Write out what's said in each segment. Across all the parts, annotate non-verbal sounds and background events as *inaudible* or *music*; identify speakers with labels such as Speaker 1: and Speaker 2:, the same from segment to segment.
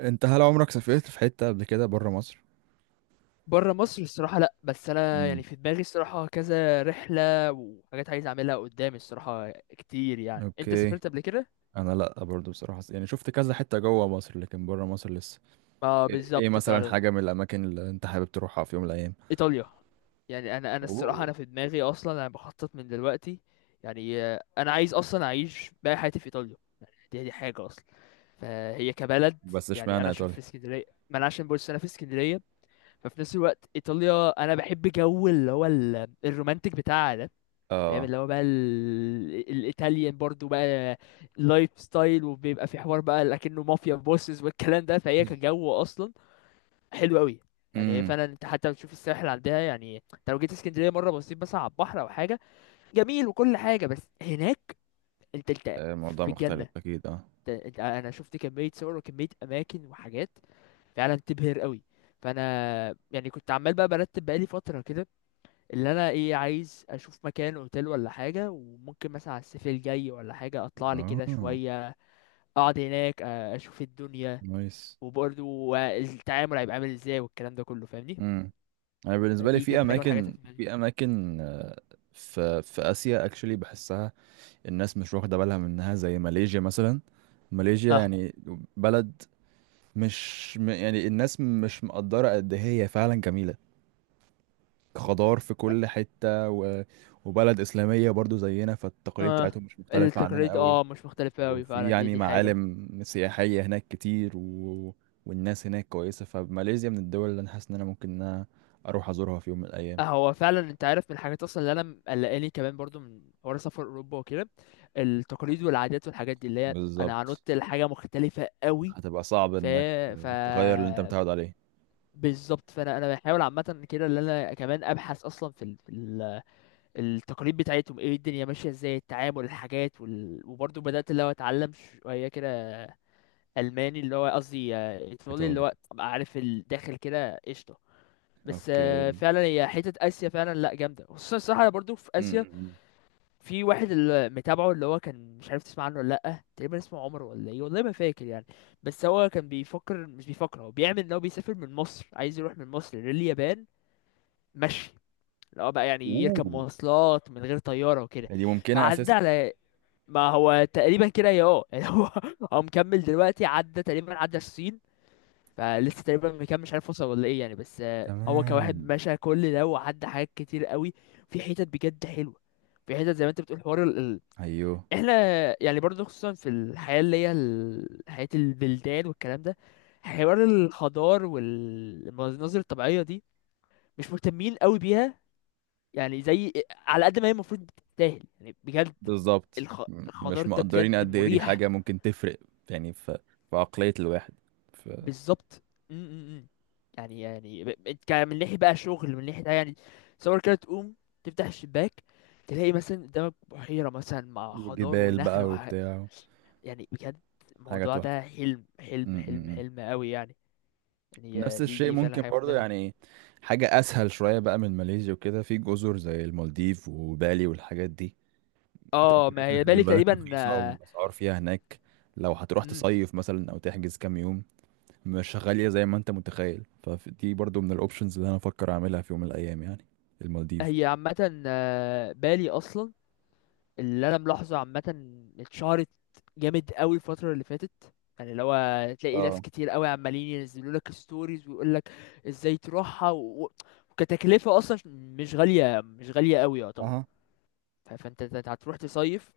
Speaker 1: انت هل عمرك سافرت في حتة قبل كده بره مصر؟
Speaker 2: بره مصر الصراحة لأ. بس أنا يعني
Speaker 1: امم
Speaker 2: في دماغي الصراحة كذا رحلة وحاجات عايز أعملها قدامي الصراحة كتير. يعني أنت
Speaker 1: اوكي.
Speaker 2: سافرت قبل كده؟
Speaker 1: انا لا برضو بصراحة، يعني شفت كذا حتة جوه مصر لكن بره مصر لسه.
Speaker 2: ما
Speaker 1: ايه ايه
Speaker 2: بالظبط
Speaker 1: مثلا
Speaker 2: فعلا.
Speaker 1: حاجة من الاماكن اللي انت حابب تروحها في يوم من الايام؟
Speaker 2: إيطاليا. يعني أنا الصراحة
Speaker 1: اوه.
Speaker 2: أنا في دماغي أصلا أنا بخطط من دلوقتي. يعني أنا عايز أصلا أعيش باقي حياتي في إيطاليا. دي حاجة أصلا. فهي كبلد.
Speaker 1: بس
Speaker 2: يعني
Speaker 1: اشمعنى
Speaker 2: أنا عشان في
Speaker 1: ايطاليا؟
Speaker 2: اسكندرية. ما أنا عشان بص أنا في اسكندرية. ففي نفس الوقت إيطاليا أنا بحب جو اللي هو الرومانتك بتاعها ده. فاهم
Speaker 1: اه.
Speaker 2: اللي هو بقى الايطاليان برضو بقى لايف ستايل، وبيبقى في حوار بقى لكنه مافيا بوسز والكلام ده، فهي
Speaker 1: *laughs*
Speaker 2: كجو اصلا حلو قوي. يعني هي
Speaker 1: امم.
Speaker 2: فعلا انت حتى بتشوف الساحل عندها. يعني انت لو جيت اسكندريه مره بصيت بس على البحر او حاجه جميل وكل حاجه. بس هناك انت
Speaker 1: الموضوع
Speaker 2: في
Speaker 1: مختلف
Speaker 2: الجنه.
Speaker 1: اكيد، اه.
Speaker 2: انت انا شفت كميه صور وكميه اماكن وحاجات فعلا تبهر قوي. فانا يعني كنت عمال بقى برتب بقالي فتره كده، اللي انا ايه عايز اشوف مكان اوتيل ولا حاجه، وممكن مثلا على الصيف الجاي ولا حاجه اطلع لي كده
Speaker 1: اه.
Speaker 2: شويه اقعد هناك، اشوف الدنيا.
Speaker 1: نايس.
Speaker 2: وبرضو التعامل هيبقى عامل ازاي والكلام ده كله، فاهمني؟
Speaker 1: امم. انا بالنسبة لي
Speaker 2: فدي
Speaker 1: في
Speaker 2: كانت حاجه من الحاجات اللي
Speaker 1: اماكن،
Speaker 2: في دماغي.
Speaker 1: في اسيا اكشلي بحسها الناس مش واخدة بالها منها، زي ماليزيا مثلا. ماليزيا
Speaker 2: اه
Speaker 1: يعني بلد، مش يعني الناس مش مقدرة قد إيه هي فعلا جميلة. خضار في كل حتة و... وبلد إسلامية برضو زينا، فالتقاليد
Speaker 2: اه،
Speaker 1: بتاعتهم مش مختلفة عننا
Speaker 2: التقاليد
Speaker 1: قوي.
Speaker 2: اه مش مختلفه قوي
Speaker 1: وفي
Speaker 2: فعلا. دي
Speaker 1: يعني
Speaker 2: دي حاجه.
Speaker 1: معالم سياحية هناك كتير و... والناس هناك كويسة. فماليزيا من الدول اللي أنا حاسس إن أنا ممكن إن أنا أروح أزورها في يوم من الأيام.
Speaker 2: هو فعلا انت عارف من الحاجات اصلا اللي انا مقلقاني كمان برضو من حوار سفر اوروبا وكده، التقاليد والعادات والحاجات دي، اللي هي انا
Speaker 1: بالظبط.
Speaker 2: هنط لحاجه مختلفه قوي.
Speaker 1: هتبقى صعب
Speaker 2: ف...
Speaker 1: إنك
Speaker 2: ف...
Speaker 1: تغير اللي أنت متعود عليه.
Speaker 2: بالظبط. فانا انا بحاول عامه كده ان انا كمان ابحث اصلا في التقاليد بتاعتهم، ايه الدنيا ماشيه ازاي، التعامل، الحاجات وبرضه بدات اللي هو اتعلم شويه كده الماني، اللي هو قصدي ايطالي، اللي
Speaker 1: إيطالي.
Speaker 2: هو ابقى عارف الداخل كده قشطه. بس
Speaker 1: أوكي.
Speaker 2: فعلا هي حته اسيا فعلا لا جامده. خصوصا الصراحه انا برضه في
Speaker 1: م- م-
Speaker 2: اسيا
Speaker 1: م.
Speaker 2: في واحد اللي متابعه، اللي هو كان مش عارف تسمع عنه ولا لا، تقريبا اسمه عمر ولا ايه والله ما فاكر يعني. بس هو كان بيفكر، مش بيفكر، هو بيعمل ان هو بيسافر من مصر، عايز يروح من مصر لليابان مشي، اللي هو بقى يعني يركب
Speaker 1: أوه.
Speaker 2: مواصلات من غير طيارة وكده.
Speaker 1: دي ممكنة
Speaker 2: فعدى
Speaker 1: أساسا.
Speaker 2: على، ما هو تقريبا كده يا اه، يعني هو *laughs* هو مكمل دلوقتي، عدى تقريبا عدى الصين. فلسه تقريبا مكمل مش عارف وصل ولا ايه يعني. بس هو كواحد
Speaker 1: تمام.
Speaker 2: مشى كل ده وعدى حاجات كتير قوي. في حتت بجد حلوة. في حتت زي ما انت بتقول حوار
Speaker 1: أيوه.
Speaker 2: احنا، يعني برضه خصوصا في الحياة اللي هي حياة البلدان والكلام ده، حوار الخضار والمناظر الطبيعية دي مش مهتمين قوي بيها. يعني زي على قد ما هي المفروض بتستاهل يعني بجد.
Speaker 1: بالظبط،
Speaker 2: الخ...
Speaker 1: مش
Speaker 2: الخضار ده
Speaker 1: مقدرين
Speaker 2: بجد
Speaker 1: قد ايه دي
Speaker 2: مريح.
Speaker 1: حاجة ممكن تفرق يعني في في عقلية الواحد. في
Speaker 2: بالظبط. م. يعني يعني من ناحية بقى شغل، من ناحية يعني تصور كده تقوم تفتح الشباك تلاقي مثلا قدامك بحيرة مثلا مع خضار
Speaker 1: وجبال بقى
Speaker 2: ونخل
Speaker 1: وبتاع.
Speaker 2: يعني بجد،
Speaker 1: حاجة
Speaker 2: الموضوع
Speaker 1: تحفة.
Speaker 2: ده حلم
Speaker 1: م-
Speaker 2: حلم حلم
Speaker 1: م- م.
Speaker 2: حلم قوي يعني. يعني
Speaker 1: نفس
Speaker 2: دي
Speaker 1: الشيء
Speaker 2: دي فعلا
Speaker 1: ممكن
Speaker 2: حاجة في
Speaker 1: برضه،
Speaker 2: دماغي.
Speaker 1: يعني حاجة أسهل شوية بقى من ماليزيا وكده، في جزر زي المالديف وبالي والحاجات دي.
Speaker 2: اه ما
Speaker 1: تأشيرتها
Speaker 2: هي
Speaker 1: خلي
Speaker 2: بالي
Speaker 1: بالك
Speaker 2: تقريبا
Speaker 1: رخيصة، والأسعار فيها هناك لو هتروح
Speaker 2: مم.
Speaker 1: تصيف مثلا أو تحجز كام يوم مش غالية زي ما أنت متخيل. فدي برضه من الأوبشنز اللي أنا أفكر أعملها في يوم من الأيام، يعني المالديف.
Speaker 2: هي عامة بالي أصلا، اللي انا ملاحظه عامه، اتشهرت جامد قوي الفتره اللي فاتت. يعني لو، تلاقي ناس
Speaker 1: اه.
Speaker 2: كتير قوي عمالين ينزلوا لك ستوريز ويقول لك ازاي تروحها و- وكتكلفه اصلا مش غاليه، مش غاليه قوي يعتبر.
Speaker 1: اها.
Speaker 2: فانت هتروح تصيف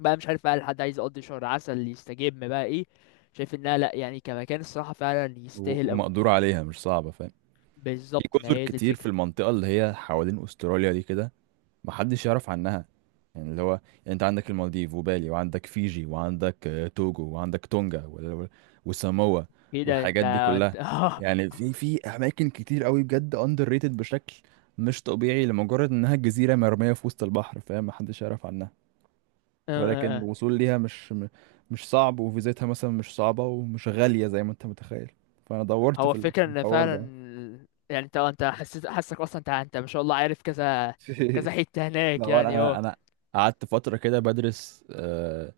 Speaker 2: بقى، مش عارف بقى الحد عايز يقضي شهر عسل، يستجم بقى، ايه. شايف انها لا يعني كمكان الصراحه فعلا يستاهل قوي.
Speaker 1: ومقدور عليها، مش صعبة فاهم. في
Speaker 2: بالظبط، ما
Speaker 1: جزر
Speaker 2: هي دي
Speaker 1: كتير في
Speaker 2: الفكره.
Speaker 1: المنطقة اللي هي حوالين أستراليا دي كده محدش يعرف عنها. يعني اللي هو يعني انت عندك المالديف وبالي، وعندك فيجي، وعندك آه، توجو، وعندك تونجا، وساموا،
Speaker 2: كده انت
Speaker 1: والحاجات دي
Speaker 2: انت
Speaker 1: كلها.
Speaker 2: *laughs* اه
Speaker 1: يعني في أماكن كتير قوي بجد أندر ريتد بشكل مش طبيعي، لمجرد إنها جزيرة مرمية في وسط البحر، فاهم، محدش يعرف عنها.
Speaker 2: اه
Speaker 1: ولكن
Speaker 2: اه.
Speaker 1: الوصول ليها مش مش صعب، وفيزتها مثلا مش صعبة ومش غالية زي ما انت متخيل. فأنا دورت
Speaker 2: هو
Speaker 1: في في
Speaker 2: الفكرة ان
Speaker 1: الحوار
Speaker 2: فعلا،
Speaker 1: ده.
Speaker 2: يعني انت حسيت حاسك اصلا، انت ما شاء الله عارف كذا
Speaker 1: *laughs*
Speaker 2: كذا حتة
Speaker 1: لا
Speaker 2: هناك
Speaker 1: هو
Speaker 2: يعني
Speaker 1: انا،
Speaker 2: اه
Speaker 1: قعدت فتره كده بدرس آه،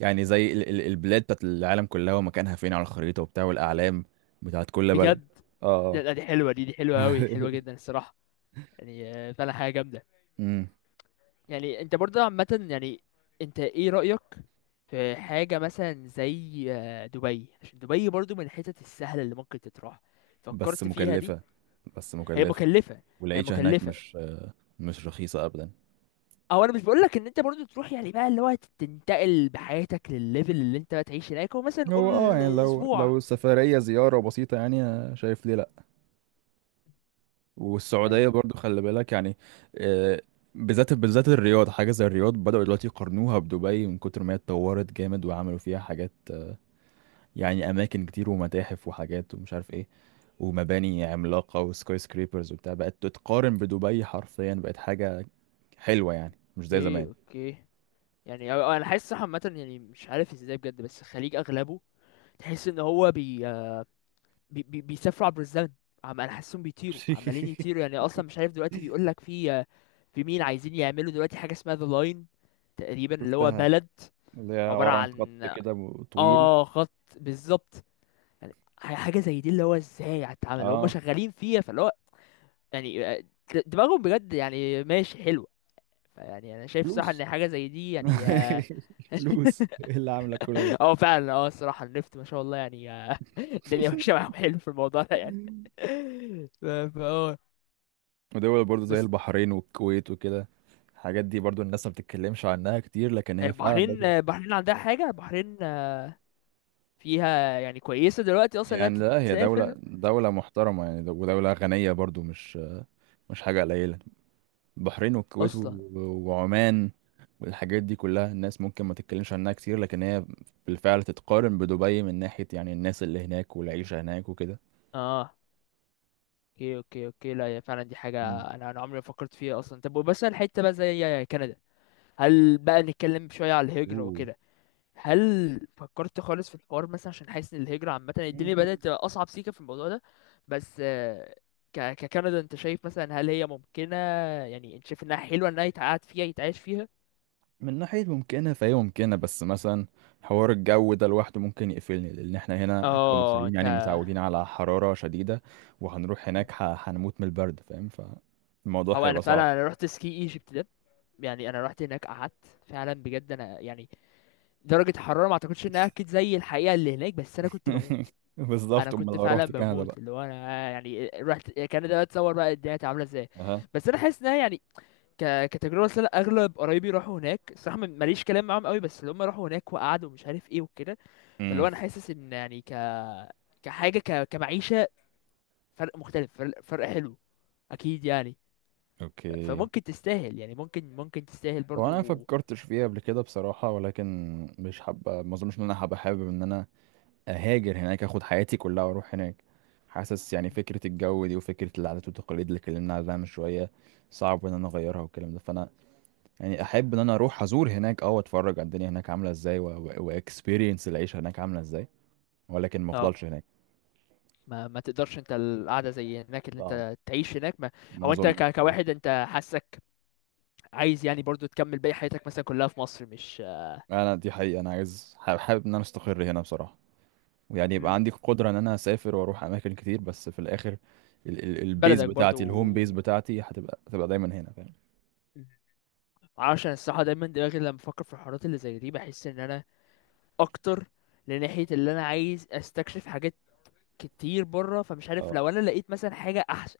Speaker 1: يعني زي البلاد بتاعت العالم كلها، ومكانها فين على الخريطه وبتاع، والاعلام بتاعت كل بلد.
Speaker 2: بجد. لا
Speaker 1: اه.
Speaker 2: لا، دي حلوة، دي حلوة
Speaker 1: *laughs*
Speaker 2: اوي، حلوة جدا الصراحة. يعني فعلا حاجة جامدة.
Speaker 1: امم.
Speaker 2: يعني انت برضه عامة، يعني انت ايه رأيك في حاجة مثلا زي دبي؟ عشان دبي برضه من الحتت السهلة اللي ممكن تتراح.
Speaker 1: بس
Speaker 2: فكرت فيها دي؟
Speaker 1: مكلفه، بس
Speaker 2: هي
Speaker 1: مكلفه.
Speaker 2: مكلفة. هي
Speaker 1: والعيشه هناك
Speaker 2: مكلفة.
Speaker 1: مش آه، مش رخيصه ابدا.
Speaker 2: او انا مش بقول لك ان انت برضو تروح يعني بقى اللي هو تنتقل بحياتك للليفل اللي انت بقى تعيش هناك، هو مثلا
Speaker 1: هو اه
Speaker 2: نقول
Speaker 1: يعني، لو
Speaker 2: اسبوع
Speaker 1: سفرية زيارة بسيطة يعني أنا شايف ليه لا. والسعودية
Speaker 2: يعني،
Speaker 1: برضو خلي بالك يعني آه، بالذات، بالذات الرياض. حاجة زي الرياض بدأوا دلوقتي يقارنوها بدبي من كتر ما هي اتطورت جامد، وعملوا فيها حاجات آه، يعني أماكن كتير ومتاحف وحاجات ومش عارف ايه، ومباني عملاقة وسكاي سكريبرز وبتاع. بقت تتقارن بدبي حرفيا، بقت حاجة حلوة يعني مش زي زمان.
Speaker 2: ايه. اوكي. يعني انا حاسس صح عامه، يعني مش عارف ازاي بجد، بس الخليج اغلبه تحس ان هو بي بيسافروا عبر الزمن. عم، انا حاسسهم بيطيروا، عمالين يطيروا
Speaker 1: *laughs*
Speaker 2: يعني. اصلا مش عارف دلوقتي بيقول لك في، في مين عايزين يعملوا دلوقتي حاجه اسمها ذا لاين، تقريبا اللي هو
Speaker 1: شفتها،
Speaker 2: بلد
Speaker 1: اللي هي
Speaker 2: عباره
Speaker 1: عبارة عن
Speaker 2: عن
Speaker 1: خط كده طويل.
Speaker 2: اه خط. بالظبط. يعني حاجه زي دي، اللي هو ازاي هتتعمل، هم
Speaker 1: اه.
Speaker 2: شغالين فيها، فاللي هو يعني دماغهم بجد يعني ماشي حلوه. فيعني انا شايف صراحه ان
Speaker 1: فلوس.
Speaker 2: حاجه زي دي يعني
Speaker 1: *laughs*
Speaker 2: اه.
Speaker 1: فلوس ايه اللي عاملة كل ده؟
Speaker 2: فعلا اه الصراحه النفط ما شاء الله يعني *laughs* الدنيا ماشيه
Speaker 1: *laughs*
Speaker 2: معاهم حلو في الموضوع ده يعني. *laughs* ف- فا اه.
Speaker 1: ودول برضو زي
Speaker 2: بس
Speaker 1: البحرين والكويت وكده، الحاجات دي برضو الناس ما بتتكلمش عنها كتير، لكن هي فعلا
Speaker 2: البحرين،
Speaker 1: برضو
Speaker 2: البحرين عندها حاجه، البحرين فيها يعني كويسه دلوقتي اصلا انها
Speaker 1: يعني، لا هي دولة،
Speaker 2: تسافر
Speaker 1: محترمة يعني، ودولة غنية برضو، مش مش حاجة قليلة. البحرين والكويت
Speaker 2: اصلا.
Speaker 1: وعمان والحاجات دي كلها، الناس ممكن ما تتكلمش عنها كتير لكن هي بالفعل تتقارن بدبي من ناحية يعني الناس اللي هناك والعيشة هناك وكده.
Speaker 2: اه اوكي اوكي اوكي. لا هي فعلا دي حاجه
Speaker 1: مم.
Speaker 2: انا انا عمري ما فكرت فيها اصلا. طب بس الحته بقى زي كندا، هل بقى نتكلم شوية على الهجرة
Speaker 1: اوه.
Speaker 2: وكده؟ هل فكرت خالص في الحوار مثلا؟ عشان حاسس ان الهجرة عامة الدنيا بدأت تبقى أصعب سيكة في الموضوع ده. بس ككندا انت شايف مثلا هل هي ممكنة؟ يعني انت شايف انها حلوة، انها يتقعد فيها، يتعايش فيها؟
Speaker 1: من ناحية ممكنة فهي ممكنة، بس مثلا حوار الجو ده لوحده ممكن يقفلني، لأن احنا هنا
Speaker 2: اه
Speaker 1: كمصريين
Speaker 2: انت،
Speaker 1: يعني متعودين على حرارة شديدة، وهنروح هناك هنموت من البرد، فاهم، فالموضوع
Speaker 2: او انا
Speaker 1: هيبقى صعب.
Speaker 2: فعلا انا رحت سكي ايجيبت ده، يعني انا رحت هناك قعدت فعلا بجد انا يعني درجة الحرارة ما اعتقدش انها اكيد زي الحقيقة اللي هناك، بس انا كنت
Speaker 1: *laughs*
Speaker 2: بموت. انا
Speaker 1: بالظبط أمال
Speaker 2: كنت
Speaker 1: لو
Speaker 2: فعلا
Speaker 1: روحت كندا
Speaker 2: بموت،
Speaker 1: بقى.
Speaker 2: اللي هو انا يعني رحت كان ده، اتصور بقى الدنيا كانت عامله ازاي.
Speaker 1: أها.
Speaker 2: بس انا حاسس ان أنا يعني كتجربه، أصل أنا اغلب قرايبي راحوا هناك الصراحه ماليش كلام معاهم قوي، بس اللي هم راحوا هناك وقعدوا ومش عارف ايه وكده. فاللي هو
Speaker 1: امم.
Speaker 2: انا حاسس ان يعني ك، كحاجه كمعيشه، فرق مختلف، فرق حلو اكيد يعني.
Speaker 1: أوكي.
Speaker 2: فممكن تستاهل يعني، ممكن ممكن تستاهل
Speaker 1: هو أنا
Speaker 2: برضو.
Speaker 1: مفكرتش فيها قبل كده بصراحة، ولكن مش حابة، ما أظنش إن أنا هبقى حابب إن أنا اهاجر هناك، اخد حياتي كلها واروح هناك. حاسس يعني فكرة الجو دي، وفكرة العادات والتقاليد اللي اتكلمنا عليها من شوية صعب ان انا اغيرها والكلام ده. فانا يعني احب ان انا اروح ازور هناك اه، واتفرج على الدنيا هناك عاملة ازاي، واكسبيرينس العيشة هناك عاملة ازاي، ولكن ما
Speaker 2: اه،
Speaker 1: افضلش هناك.
Speaker 2: ما ما تقدرش انت القعده زي هناك اللي
Speaker 1: صعب،
Speaker 2: انت تعيش هناك ما.
Speaker 1: ما
Speaker 2: هو انت
Speaker 1: اظنش بصراحة.
Speaker 2: كواحد انت حاسك عايز يعني برضو تكمل باقي حياتك مثلا كلها في مصر، مش؟
Speaker 1: انا دي حقيقة انا عايز، حابب ان انا استقر هنا بصراحة، ويعني يبقى
Speaker 2: مم.
Speaker 1: عندي قدرة ان انا اسافر واروح اماكن كتير، بس في الاخر البيز
Speaker 2: بلدك برضو.
Speaker 1: بتاعتي، الهوم بيز بتاعتي هتبقى، هتبقى دايما هنا فاهم.
Speaker 2: مم. معرفش، انا الصراحه دايما دماغي لما بفكر في الحوارات اللي زي دي بحس ان انا اكتر لناحيه اللي انا عايز استكشف حاجات كتير بره. فمش عارف
Speaker 1: اه.
Speaker 2: لو انا لقيت مثلا حاجه احسن،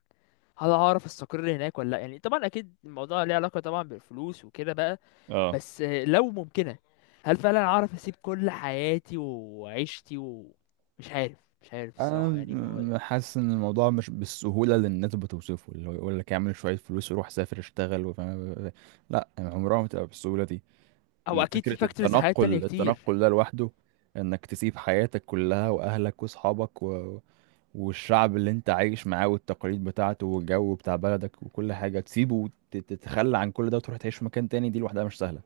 Speaker 2: هل هعرف استقر هناك ولا لا؟ يعني طبعا اكيد الموضوع ليه علاقه طبعا بالفلوس وكده بقى.
Speaker 1: اه.
Speaker 2: بس لو ممكنه، هل فعلا اعرف اسيب كل حياتي وعيشتي ومش عارف، مش عارف
Speaker 1: انا
Speaker 2: الصراحه يعني، ما هو.
Speaker 1: حاسس ان الموضوع مش بالسهوله اللي الناس بتوصفه، اللي هو يقول لك اعمل شويه فلوس وروح سافر اشتغل وفاهم، لا يعني عمرها ما تبقى بالسهوله دي.
Speaker 2: او اكيد في
Speaker 1: فكره
Speaker 2: فاكتورز حياه تانية
Speaker 1: التنقل،
Speaker 2: كتير.
Speaker 1: ده لوحده، انك تسيب حياتك كلها واهلك واصحابك و... والشعب اللي انت عايش معاه والتقاليد بتاعته والجو بتاع بلدك وكل حاجه تسيبه، وتتخلى عن كل ده وتروح تعيش في مكان تاني، دي لوحدها مش سهله.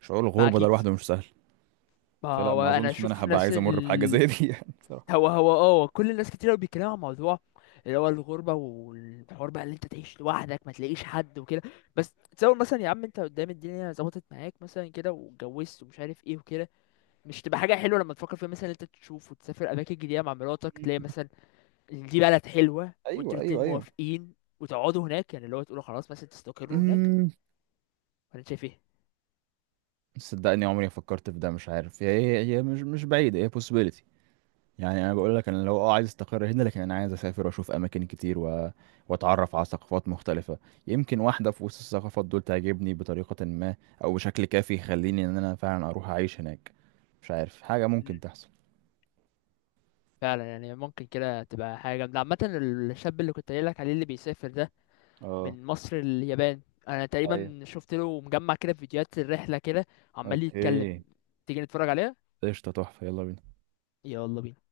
Speaker 1: شعور
Speaker 2: ما
Speaker 1: الغربه ده
Speaker 2: اكيد.
Speaker 1: لوحده مش سهل.
Speaker 2: ما
Speaker 1: فلا
Speaker 2: هو
Speaker 1: ما
Speaker 2: انا
Speaker 1: اظنش ان انا
Speaker 2: اشوف
Speaker 1: هبقى
Speaker 2: ناس
Speaker 1: عايز امر بحاجه زي دي. *laughs* يعني بصراحه.
Speaker 2: هو هو اه كل الناس كتير قوي بيتكلموا عن موضوع اللي هو الغربه والحوار بقى اللي انت تعيش لوحدك ما تلاقيش حد وكده. بس تصور مثلا يا عم انت قدام الدنيا ظبطت معاك مثلا كده واتجوزت ومش عارف ايه وكده. مش تبقى حاجه حلوه لما تفكر فيها مثلا إن انت تشوف وتسافر اماكن جديده مع مراتك، تلاقي مثلا إن دي بلد حلوه وانتوا
Speaker 1: ايوه
Speaker 2: الاتنين
Speaker 1: ايوه.
Speaker 2: موافقين وتقعدوا هناك يعني، اللي هو تقولوا خلاص مثلا تستقروا هناك،
Speaker 1: ايوه
Speaker 2: ولا أنت شايف
Speaker 1: صدقني عمري ما فكرت في ده، مش عارف، هي مش، بعيدة، هي possibility. يعني انا بقول لك انا لو اه عايز استقر هنا، لكن انا عايز اسافر واشوف اماكن كتير و... واتعرف على ثقافات مختلفة، يمكن واحدة في وسط الثقافات دول تعجبني بطريقة ما، او بشكل كافي يخليني ان انا فعلا اروح اعيش هناك. مش عارف، حاجة ممكن
Speaker 2: ايه؟
Speaker 1: تحصل.
Speaker 2: فعلا يعني ممكن كده تبقى حاجة جامدة عامة. الشاب اللي كنت قايل لك عليه اللي بيسافر ده
Speaker 1: اه.
Speaker 2: من مصر لليابان، انا
Speaker 1: ايوه.
Speaker 2: تقريبا شفت له مجمع كده فيديوهات الرحلة كده، عمال يتكلم.
Speaker 1: اوكي.
Speaker 2: تيجي نتفرج عليها؟
Speaker 1: قشطة تحفة يلا بينا.
Speaker 2: يلا بينا.